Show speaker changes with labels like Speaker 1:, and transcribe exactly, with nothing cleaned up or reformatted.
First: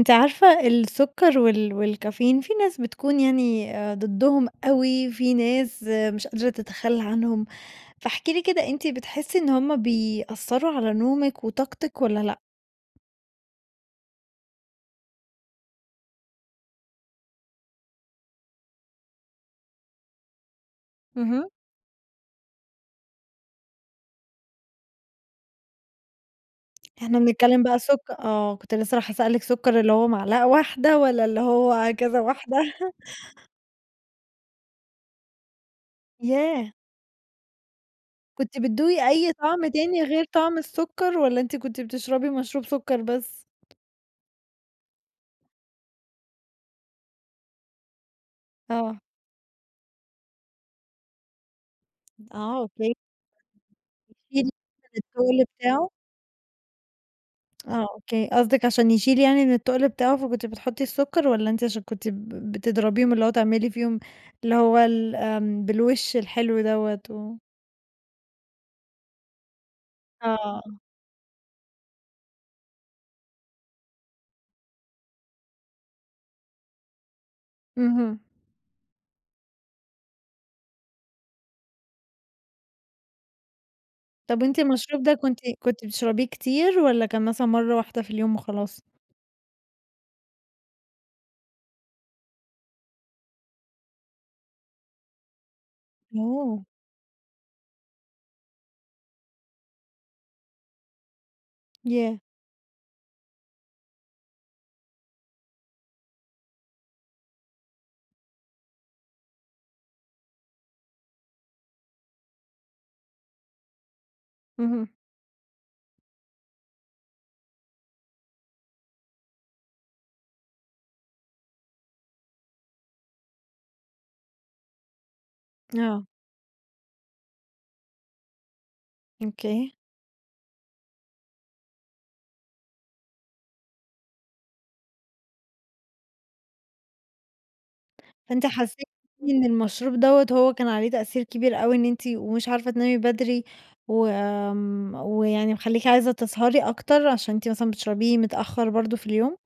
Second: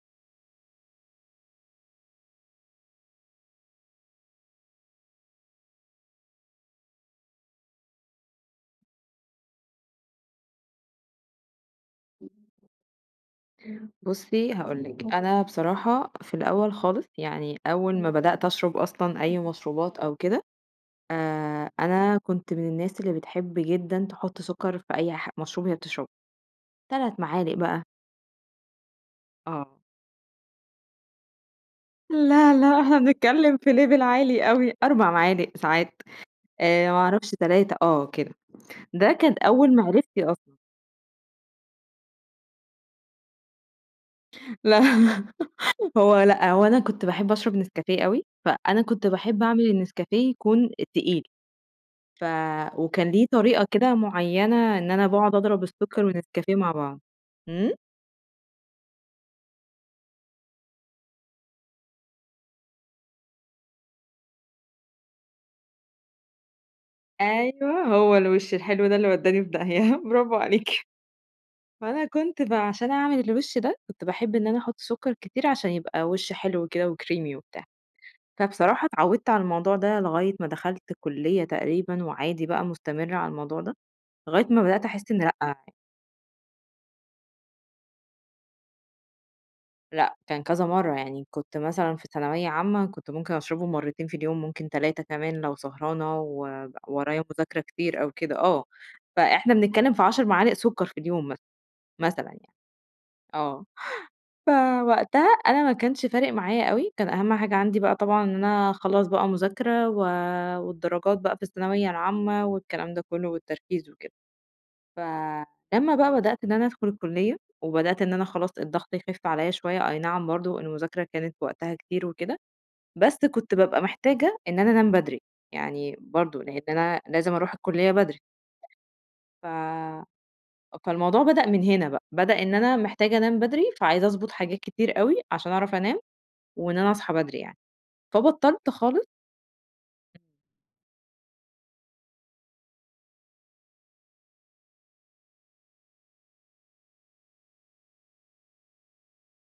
Speaker 1: أنتِ عارفة، السكر وال والكافيين، في ناس بتكون يعني أ ضدّهم أوي، في ناس مش قادرة تتخلّى عنهم، فاحكِ لي كده أنتِ بتحسّي إن هُم بيأثّروا على نومِك وطاقتِك والّا لأ؟
Speaker 2: بُصّي، هاقول لِك، أنا بصراحة في الأول خالص يعني أول ما بدأت أشرَب أصلًا أي مشروبات أو كده،
Speaker 1: اهم.
Speaker 2: آآ، أنا كنت من الناس اللي بتحب جدًا تحُط سُكّر في أي ح مشروب هي بتشربه.
Speaker 1: إحنا
Speaker 2: تلات، معالق
Speaker 1: بنتكلّم بقى
Speaker 2: بقى.
Speaker 1: سُكّ آه، كنت لسه رايحة أسألِك
Speaker 2: آه.
Speaker 1: سُكّر اللي هو معلقة واحدة والّا اللي هو كذا
Speaker 2: لا،
Speaker 1: واحدة؟
Speaker 2: لأ، إحنا بنتكلّم في level عالي أوي، أربع معالق، ساعات،
Speaker 1: ياه!
Speaker 2: آآ، ما أعرفش تلاتة، آه كده،
Speaker 1: كنتِ بتدوقي
Speaker 2: ده
Speaker 1: أي
Speaker 2: كان
Speaker 1: طَعم
Speaker 2: أول
Speaker 1: تاني
Speaker 2: معرفتي
Speaker 1: غير
Speaker 2: أصلًا.
Speaker 1: طَعم السُّكّر والّا أنتِ كنت بتشربي مشروب سُكّر بس؟
Speaker 2: لا هو لأ، هو أنا كنت باحب أشرَب نسكافيه أوي، فأنا
Speaker 1: آه.
Speaker 2: كنت باحب أعمل النسكافيه يكون تقيل، ف
Speaker 1: آه، أوكي.
Speaker 2: وكان ليه طريقة كده
Speaker 1: [unintelligible]
Speaker 2: معيّنة إن أنا باقعُد
Speaker 1: التُّقل
Speaker 2: أضرب
Speaker 1: بتاعه.
Speaker 2: السُّكّر والنسكافيه مع بعض. إمم؟
Speaker 1: آه أوكي، قصدِك عشان يشيل يعني إن التُّقل بتاعه فكنتِ بتحطّي السُّكّر والّا أنتِ عشان كنتِ ب بتضربيهم، اللي هو تعملي فيهم اللي هو ال آمم، بالوِش الحلو دَوّة؟ و
Speaker 2: أيوه، هو الوِش الحلو ده اللي ودّاني في داهية، برافو
Speaker 1: آه.
Speaker 2: عليكِ. فأنا كنت بقى عشان أعمل الوِش ده كنت باحب إن أنا أحُط سُكّر كتير عشان يبقى وِش حلو وكده وcreamie وبتاع.
Speaker 1: اهم.
Speaker 2: فبصراحة اتعوّدت على الموضوع ده لغاية ما دخَلت الكُلّية تقريبًا وعادي بقى مستمِّرة على الموضوع ده،
Speaker 1: طَب
Speaker 2: لغاية
Speaker 1: أنتِ
Speaker 2: ما بدأت
Speaker 1: المشروب
Speaker 2: أحس
Speaker 1: ده
Speaker 2: إن
Speaker 1: كنتِ
Speaker 2: لأ.
Speaker 1: كنتِ بتشرَبيه كتير والّا كان مثلًا مرَّة واحدة في اليوم وخلاص؟
Speaker 2: لأ كان كذا مرَّة، يعني كنت مثلًا في ثانوية عامة، كنت ممكن أشرَبه مرّتين في اليوم، ممكن تلاتة كمان لو سهرانة
Speaker 1: أوه!
Speaker 2: وب ورايا مذاكرة كتير أو كده. آه، فإحنا بنتكلم في عَشر معالق سُكّر في اليوم مثلًا،
Speaker 1: ياه!
Speaker 2: مثلًا يعني. آه فوَقتها أنا ما كانش فارِق معايا أوي، كان أهم حاجة عندي بقى طبعًا إن أنا اخلّص بقى مذاكرة و والدراجات بقى في الثانوية العامة والكلام ده كلّه والتركيز وكده.
Speaker 1: اهم.
Speaker 2: فلمّا بقى بدأت إن أنا أدخُل الكُلّية وبدأت إن أنا خلاص الضغط يخِف عليَّ شوية، أي نعم برضه المذاكرة كانت وقتها كتير وكده، بس كنت بابقى محتاجة إن أنا أنام بدري، يعني
Speaker 1: آه.
Speaker 2: برضه لأن أنا لازم أرُوح الكُلّية بدري. ف
Speaker 1: أوكي.
Speaker 2: فالموضوع بدأ من هنا بقى، بدأ إن أنا محتاجة أنام بدري فعايزة أضبُط حاجات كتير أوي عشان أعرَف أنام وإن أنا أصحى بدري يعني،
Speaker 1: فأنتِ
Speaker 2: فبطّلت
Speaker 1: حسّيتِ
Speaker 2: خالص.
Speaker 1: إن المشروب
Speaker 2: [unintelligible]
Speaker 1: دَوّة هو كان عليه تأثير كبير أوي إن إنتِ ومش عارفة تنامي بدري و آمم، ويعني مخلّيكِ عايزة تسهَري أكتر عشان إنت مثلًا بتشربيه متأخر برضه في اليوم؟